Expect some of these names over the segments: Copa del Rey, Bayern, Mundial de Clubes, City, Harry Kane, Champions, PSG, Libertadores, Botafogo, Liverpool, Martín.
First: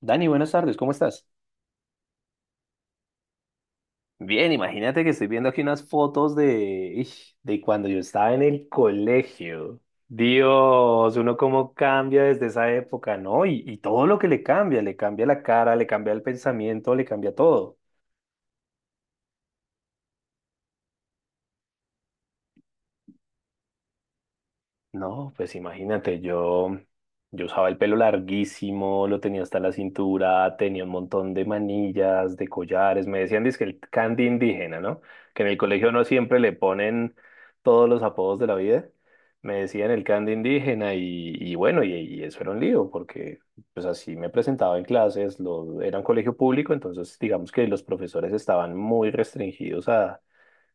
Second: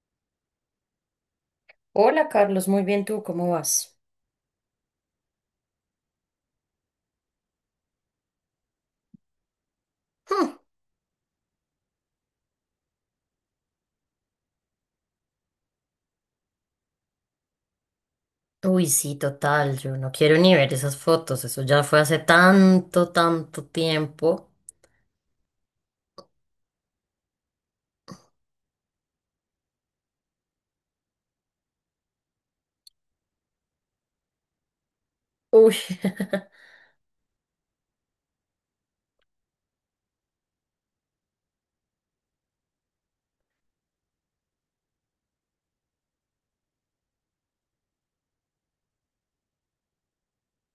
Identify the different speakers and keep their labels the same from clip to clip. Speaker 1: Dani, buenas tardes, ¿cómo estás?
Speaker 2: Hola Carlos, muy bien tú, ¿cómo vas?
Speaker 1: Bien, imagínate que estoy viendo aquí unas fotos de, ish, de cuando yo estaba en el colegio.
Speaker 2: Hmm.
Speaker 1: Dios, uno cómo cambia desde esa época, ¿no? Y todo lo que le cambia la cara, le cambia el pensamiento, le cambia todo.
Speaker 2: Uy, sí, total, yo no quiero ni ver esas fotos, eso ya fue hace tanto, tanto tiempo.
Speaker 1: No, pues imagínate, yo usaba el pelo larguísimo, lo tenía hasta la cintura, tenía un montón de manillas, de collares, me decían que el candy indígena, ¿no? Que en el
Speaker 2: Uy,
Speaker 1: colegio no siempre le ponen todos los apodos de la vida, me decían el candy indígena y bueno, y eso era un lío, porque pues así me presentaba en clases, lo, era un colegio público, entonces digamos que los profesores estaban muy restringidos a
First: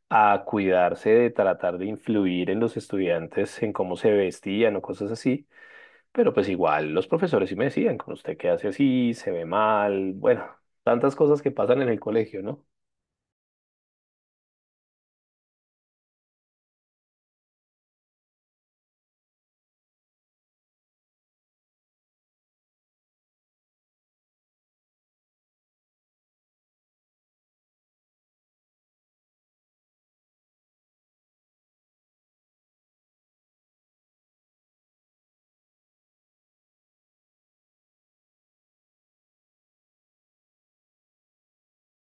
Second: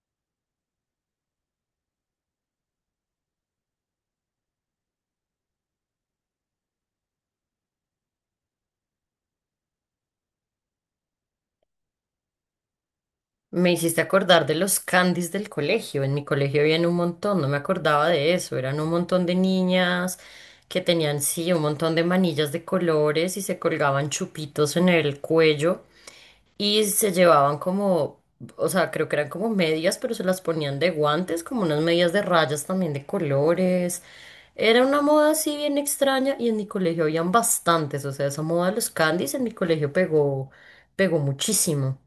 Speaker 1: cuidarse de tratar de influir en los estudiantes en cómo se vestían o cosas así, pero pues igual los profesores sí me decían, con usted qué hace así, se ve mal, bueno, tantas cosas que pasan en el colegio, ¿no?
Speaker 2: me hiciste acordar de los candies del colegio. En mi colegio habían un montón, no me acordaba de eso, eran un montón de niñas que tenían, sí, un montón de manillas de colores y se colgaban chupitos en el cuello. Y se llevaban como, o sea, creo que eran como medias, pero se las ponían de guantes, como unas medias de rayas también de colores. Era una moda así bien extraña y en mi colegio habían bastantes, o sea, esa moda de los candies en mi colegio pegó, pegó muchísimo.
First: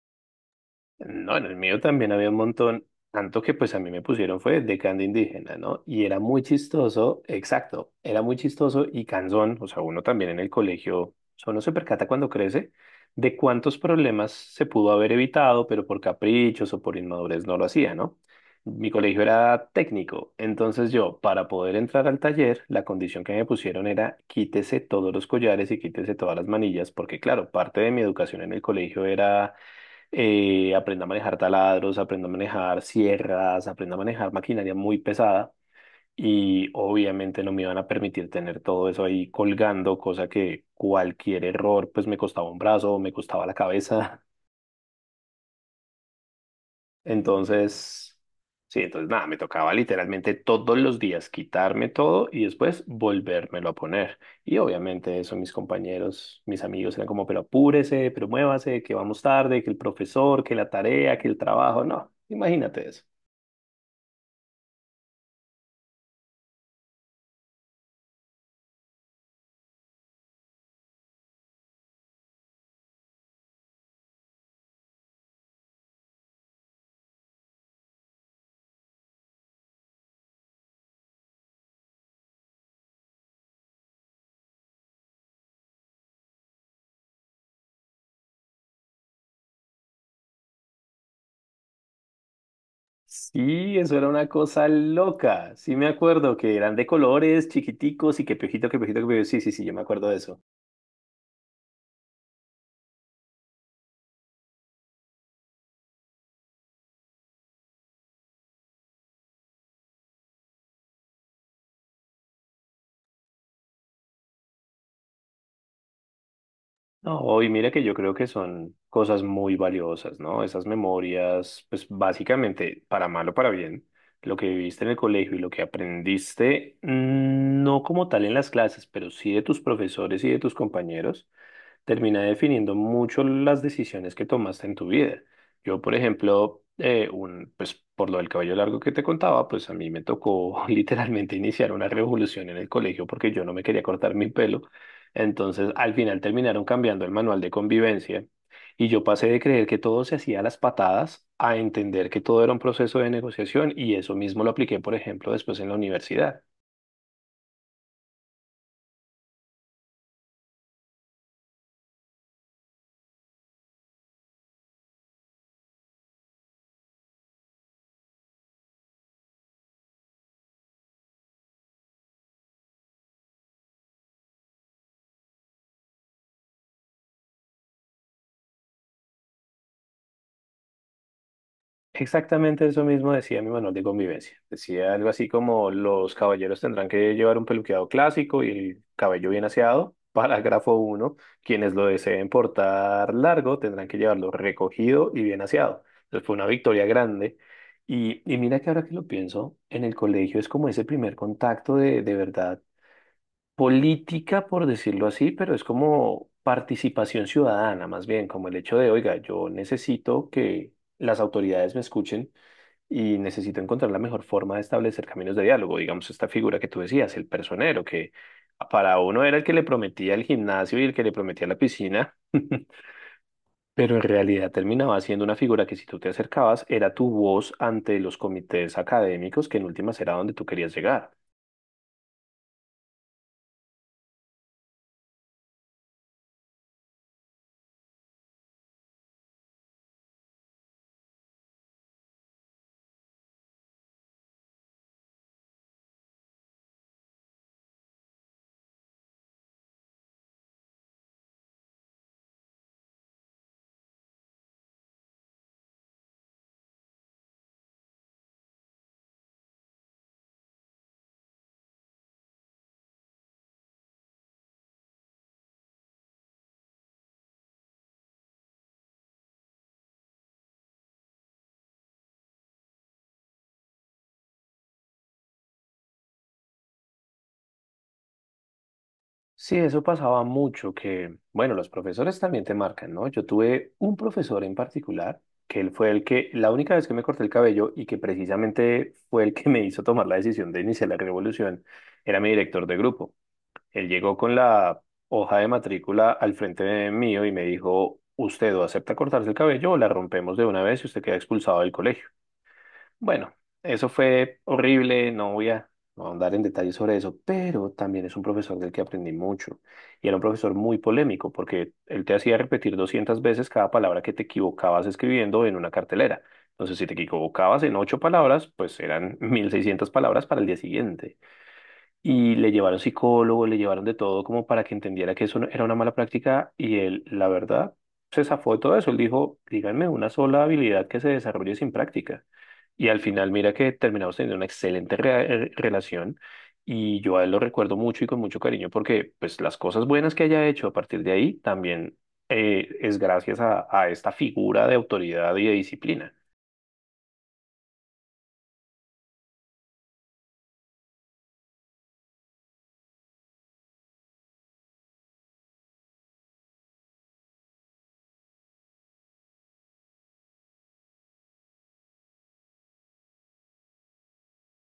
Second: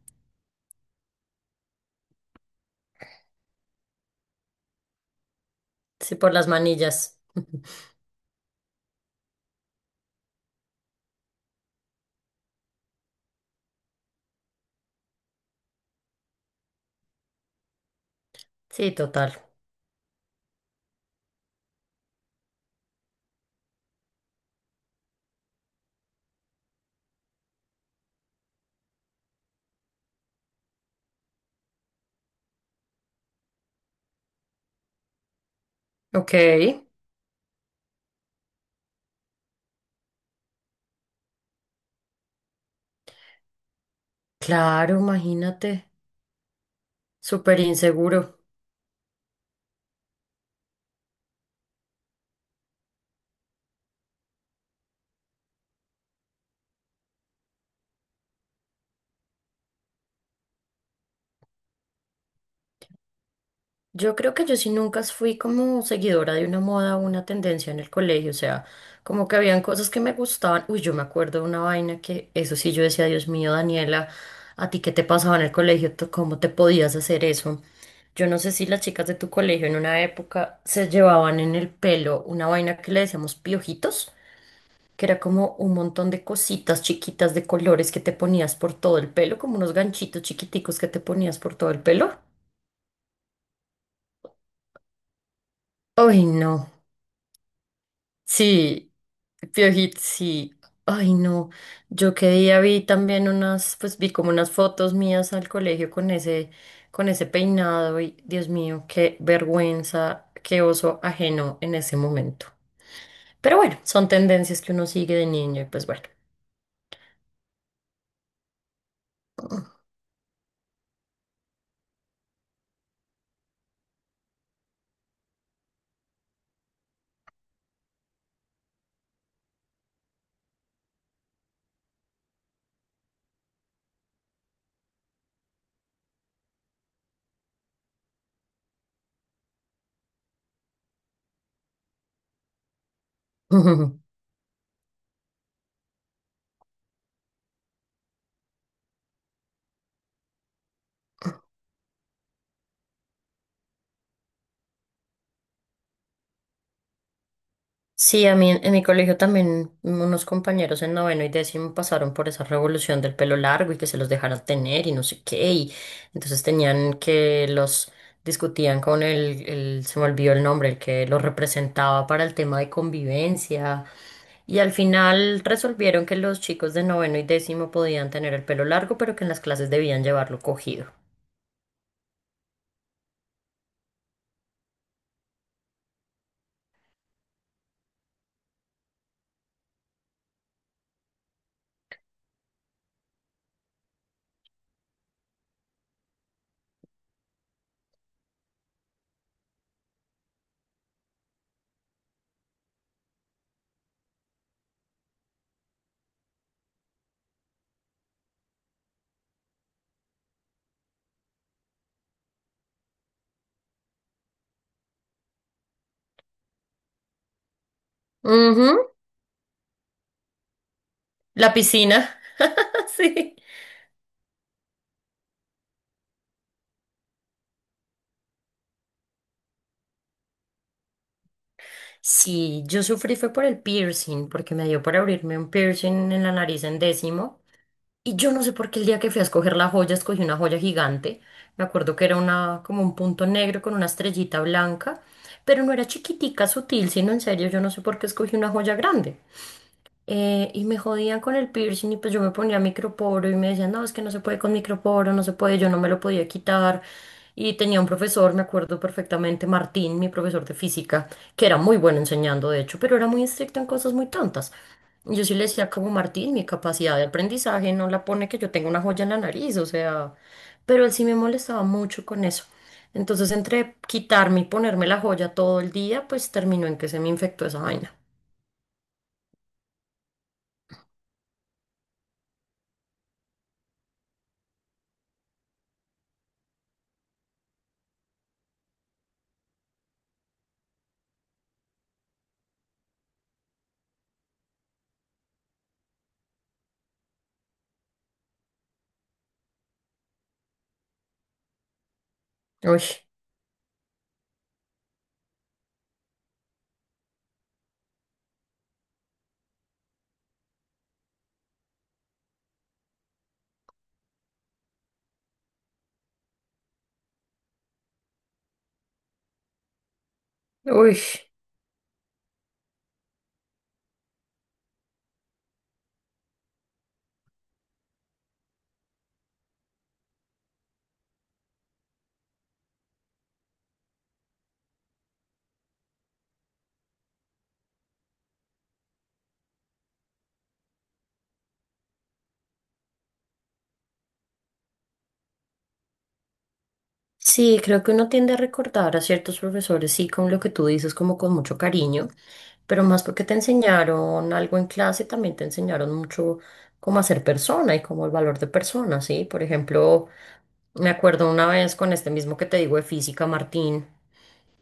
Speaker 1: No, en el mío también había un montón, tanto que pues a mí me pusieron fue de canto indígena, ¿no? Y
Speaker 2: Sí,
Speaker 1: era
Speaker 2: por
Speaker 1: muy
Speaker 2: las manillas.
Speaker 1: chistoso, exacto, era muy chistoso y cansón, o sea, uno también en el colegio, o uno se percata cuando crece de cuántos problemas se pudo haber evitado, pero por caprichos o por inmadurez no lo hacía, ¿no? Mi
Speaker 2: Sí,
Speaker 1: colegio
Speaker 2: total.
Speaker 1: era técnico, entonces yo, para poder entrar al taller, la condición que me pusieron era quítese todos los collares y quítese todas las manillas, porque claro, parte de mi educación en el colegio era aprenda a manejar taladros, aprenda a manejar sierras, aprenda a manejar maquinaria muy pesada
Speaker 2: Ok.
Speaker 1: y obviamente no me iban a permitir tener todo eso ahí colgando, cosa que cualquier error pues me costaba un brazo, me costaba la cabeza.
Speaker 2: Claro, imagínate. Súper
Speaker 1: Entonces,
Speaker 2: inseguro.
Speaker 1: sí, entonces nada, me tocaba literalmente todos los días quitarme todo y después volvérmelo a poner. Y obviamente eso mis compañeros, mis amigos eran como, pero apúrese, pero muévase, que vamos tarde, que el profesor, que la tarea, que el trabajo. No, imagínate eso.
Speaker 2: Yo creo que yo sí nunca fui como seguidora de una moda o una tendencia en el colegio, o sea, como que habían cosas que me gustaban. Uy, yo me acuerdo de una vaina que eso sí yo decía, Dios mío, Daniela, ¿a ti qué te pasaba en el colegio? ¿Tú ¿Cómo te podías hacer eso? Yo no sé si las chicas de tu colegio en una época se llevaban en el pelo una vaina que le decíamos piojitos, que era como un montón de cositas chiquitas de colores que te ponías por todo el pelo, como unos ganchitos chiquiticos que te ponías por todo el pelo.
Speaker 1: Sí, eso era una cosa loca. Sí me
Speaker 2: Uy,
Speaker 1: acuerdo que
Speaker 2: no.
Speaker 1: eran de colores chiquiticos y que piojito, que
Speaker 2: Sí,
Speaker 1: piojito, que piojito. Sí, sí, sí, yo me acuerdo de eso.
Speaker 2: Sí. Ay, no. Yo qué día vi también unas, pues vi como unas fotos mías al colegio con ese peinado y Dios mío, qué vergüenza, qué oso ajeno en ese momento. Pero bueno, son tendencias que uno sigue de niño y pues bueno.
Speaker 1: No, y mira que yo creo que son cosas muy valiosas, ¿no? Esas memorias, pues básicamente, para mal o para bien, lo que viviste en el colegio y lo que aprendiste, no como tal en las clases, pero sí de tus profesores y de tus compañeros, termina definiendo mucho las decisiones que tomaste en tu vida. Yo, por ejemplo, pues por lo del cabello largo que te contaba, pues a mí me tocó literalmente iniciar una revolución en el colegio porque yo no me quería cortar mi pelo. Entonces, al final terminaron cambiando el manual de convivencia y yo pasé de creer que todo se hacía a las patadas a entender que todo era un proceso de negociación y eso mismo lo apliqué, por ejemplo, después en la universidad.
Speaker 2: Sí, a mí en mi colegio también unos compañeros en noveno y décimo pasaron por esa revolución del pelo largo y que se los dejaran tener y no sé qué. Y entonces tenían que los discutían con se me olvidó el nombre, el que los representaba para el tema de convivencia. Y al final resolvieron que los chicos de noveno y décimo podían tener el pelo largo, pero que en las clases debían llevarlo cogido.
Speaker 1: Exactamente eso mismo decía mi manual de convivencia. Decía algo así como los caballeros tendrán que llevar un peluqueado clásico y el cabello bien aseado. Parágrafo uno: quienes lo deseen portar largo tendrán que llevarlo recogido y bien aseado. Entonces fue una victoria grande. Y mira que ahora que lo pienso, en el colegio es como ese primer contacto de verdad política, por decirlo así, pero es como participación ciudadana, más bien, como el hecho de, oiga, yo necesito que las autoridades me escuchen y necesito encontrar la mejor forma de establecer caminos de diálogo. Digamos, esta figura que tú decías, el personero, que
Speaker 2: Ujú.
Speaker 1: para uno era el que le prometía el gimnasio y el que le prometía
Speaker 2: La
Speaker 1: la
Speaker 2: piscina.
Speaker 1: piscina,
Speaker 2: Sí.
Speaker 1: pero en realidad terminaba siendo una figura que si tú te acercabas era tu voz ante los comités académicos, que en últimas era donde tú querías llegar.
Speaker 2: Sí, yo sufrí fue por el piercing, porque me dio por abrirme un piercing en la nariz en décimo. Y yo no sé por qué el día que fui a escoger la joya, escogí una joya gigante. Me acuerdo que era una, como un punto negro con una estrellita blanca, pero no era chiquitica, sutil, sino en serio, yo no sé por qué escogí una joya grande, y me jodían con el piercing y pues yo me ponía microporo y me decían, no, es que no se puede con microporo, no se puede, yo no me lo podía quitar. Y tenía un profesor, me acuerdo perfectamente, Martín, mi profesor de física, que era muy bueno enseñando, de hecho, pero era muy estricto en cosas muy tontas. Y yo sí le decía como, Martín, mi capacidad de aprendizaje no la pone que yo tenga una joya en la nariz, o sea, pero él sí me molestaba mucho con eso. Entonces, entre quitarme y ponerme la joya todo el día, pues terminó en que se me infectó esa vaina.
Speaker 1: Sí, eso pasaba mucho, que, bueno, los profesores también te marcan, ¿no? Yo tuve un profesor en particular, que él fue el que, la única vez que me corté el cabello y que precisamente fue el que me hizo tomar la decisión de iniciar la revolución, era mi director de grupo. Él llegó con la hoja de matrícula al frente de mío y me dijo, usted o acepta cortarse el cabello o la rompemos de una vez y usted queda expulsado del colegio.
Speaker 2: Uy,
Speaker 1: Bueno, eso fue horrible, no voy a no ahondar en detalles sobre eso, pero también es un profesor del que aprendí mucho. Y era un profesor muy polémico porque él te hacía repetir 200 veces cada palabra que te equivocabas escribiendo en una cartelera. Entonces, si te equivocabas en ocho palabras, pues eran 1.600 palabras para el día
Speaker 2: uy.
Speaker 1: siguiente. Y le llevaron psicólogo, le llevaron de todo como para que entendiera que eso era una mala práctica y él, la verdad, se zafó de todo eso. Él dijo, díganme una sola habilidad que se desarrolle sin práctica. Y al final, mira que terminamos teniendo una excelente relación y yo a él lo recuerdo mucho y con mucho cariño porque pues las cosas buenas que haya hecho a partir de ahí también es gracias a esta figura de autoridad y de disciplina.
Speaker 2: Sí, creo que uno tiende a recordar a ciertos profesores, sí, con lo que tú dices, como con mucho cariño, pero más porque te enseñaron algo en clase, también te enseñaron mucho cómo hacer persona y como el valor de persona, ¿sí? Por ejemplo, me acuerdo una vez con este mismo que te digo de física, Martín,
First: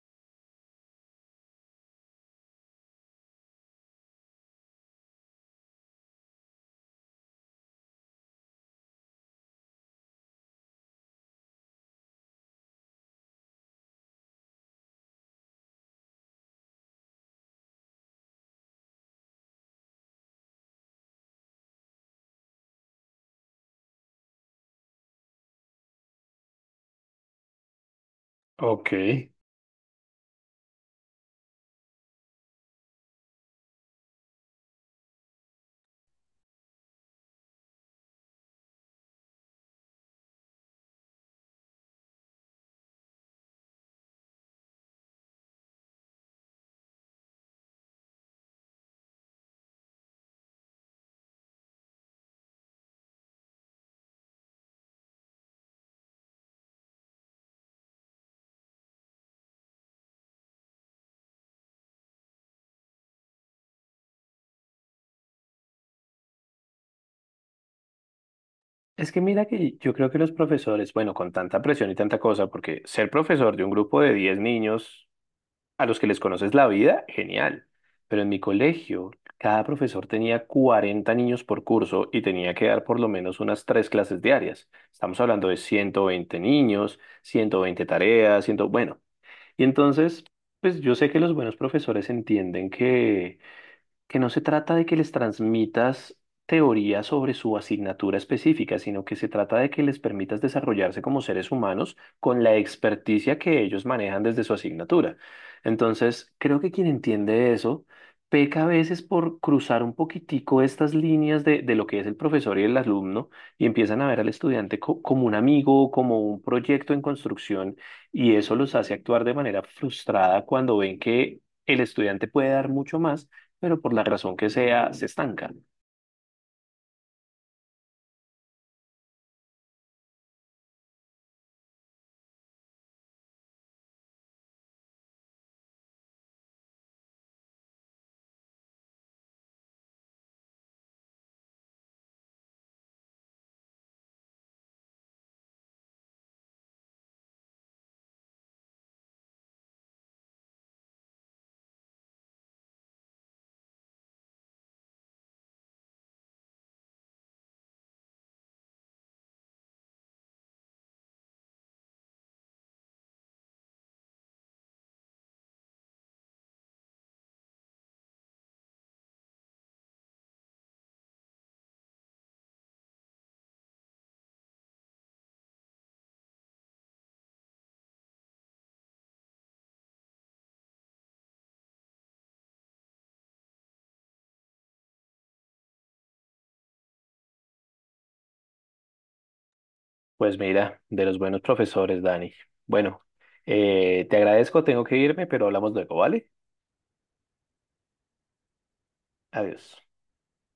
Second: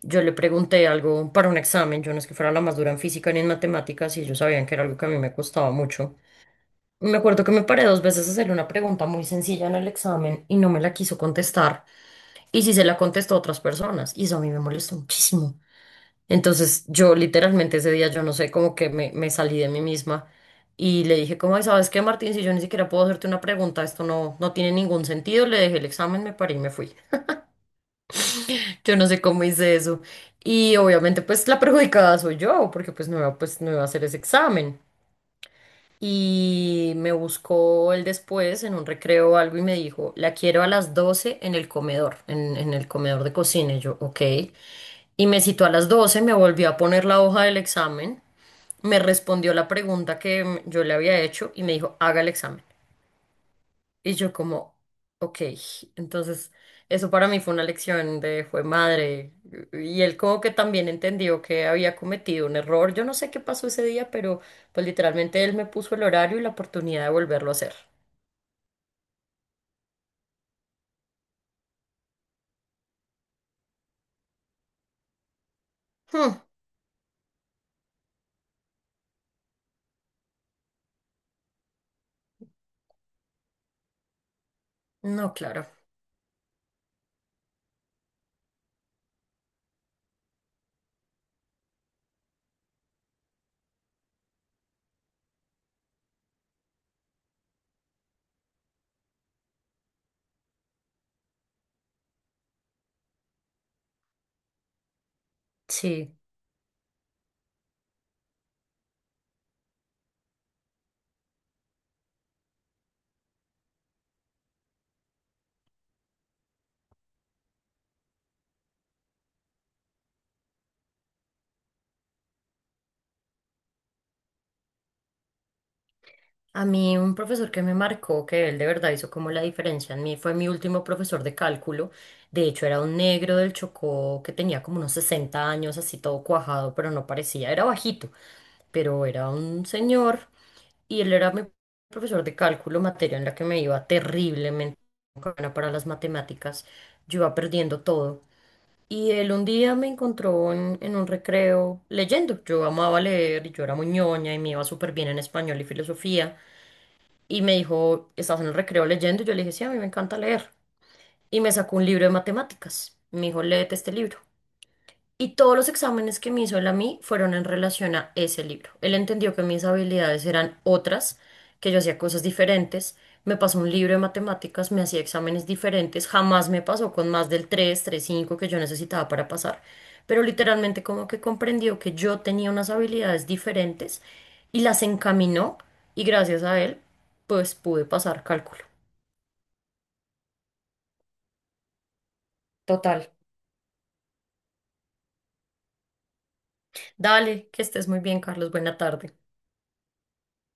Speaker 2: yo le pregunté algo para un examen. Yo no es que fuera la más dura en física ni en matemáticas y ellos sabían que era algo que a mí me costaba mucho. Me acuerdo que me paré 2 veces a hacerle una pregunta muy sencilla en el examen y no me la quiso contestar. Y sí se la contestó a otras personas. Y eso a mí me molestó muchísimo. Entonces yo literalmente ese día, yo no sé, como que me salí de mí misma y le dije, como, "Ay, ¿sabes qué, Martín? Si yo ni siquiera puedo hacerte una pregunta, esto no, no tiene ningún sentido". Le dejé el examen, me paré y me fui.
Speaker 1: Ok.
Speaker 2: Yo no sé cómo hice eso. Y obviamente pues la perjudicada soy yo, porque pues, no iba a hacer ese examen. Y me buscó él después en un recreo o algo y me dijo, la quiero a las 12 en el comedor, en el comedor de cocina. Y yo, ok. Y me citó a las 12, me volvió a poner la hoja del examen, me respondió la pregunta que yo le había hecho y me dijo, haga el examen. Y yo como, ok, entonces eso para mí fue una lección de fue madre. Y él como que también entendió que había cometido un error. Yo no sé qué pasó ese día, pero pues literalmente él me puso el horario y la oportunidad de volverlo a hacer.
Speaker 1: Es que mira que yo creo que los profesores, bueno, con tanta presión y tanta cosa, porque ser profesor de un grupo de 10 niños a los que les
Speaker 2: Hmm,
Speaker 1: conoces la vida, genial. Pero en mi colegio, cada profesor tenía 40 niños por curso y tenía que dar por lo menos unas tres clases diarias. Estamos
Speaker 2: no,
Speaker 1: hablando de
Speaker 2: claro.
Speaker 1: 120 niños, 120 tareas, 100, bueno. Entonces, pues yo sé que los buenos profesores entienden que no se trata de que les transmitas teoría sobre su asignatura específica, sino que se trata de que les permitas desarrollarse como seres humanos con la experticia que ellos manejan desde su asignatura.
Speaker 2: Sí.
Speaker 1: Entonces, creo que quien entiende eso peca a veces por cruzar un poquitico estas líneas de lo que es el profesor y el alumno y empiezan a ver al estudiante como un amigo, como un proyecto en construcción y eso los hace actuar de manera frustrada cuando ven que el estudiante puede dar mucho más pero por la razón que sea, se estanca.
Speaker 2: A mí un profesor que me marcó, que él de verdad hizo como la diferencia en mí, fue mi último profesor de cálculo. De hecho, era un negro del Chocó que tenía como unos 60 años, así todo cuajado, pero no parecía, era bajito, pero era un señor y él era mi profesor de cálculo, materia en la que me iba terriblemente. Buena para las matemáticas, yo iba perdiendo todo. Y él un día me encontró en un recreo leyendo. Yo amaba leer y yo era muy ñoña y me iba súper bien en español y filosofía y me dijo, ¿estás en el recreo leyendo? Yo le dije, sí, a mí me encanta leer. Y me sacó un libro de matemáticas. Me dijo, léete este libro. Y todos los exámenes que me hizo él a mí fueron en relación a ese libro. Él entendió que mis habilidades eran otras, que yo hacía cosas diferentes. Me pasó un libro de matemáticas, me hacía exámenes diferentes. Jamás me pasó con más del 3,35 que yo necesitaba para pasar. Pero literalmente como que comprendió que yo tenía unas habilidades diferentes y las encaminó y gracias a él pues pude pasar cálculo.
Speaker 1: Pues mira, de los buenos profesores, Dani. Bueno,
Speaker 2: Total.
Speaker 1: te agradezco, tengo que irme, pero hablamos luego, ¿vale?
Speaker 2: Dale, que estés muy bien, Carlos. Buena tarde.
Speaker 1: Adiós.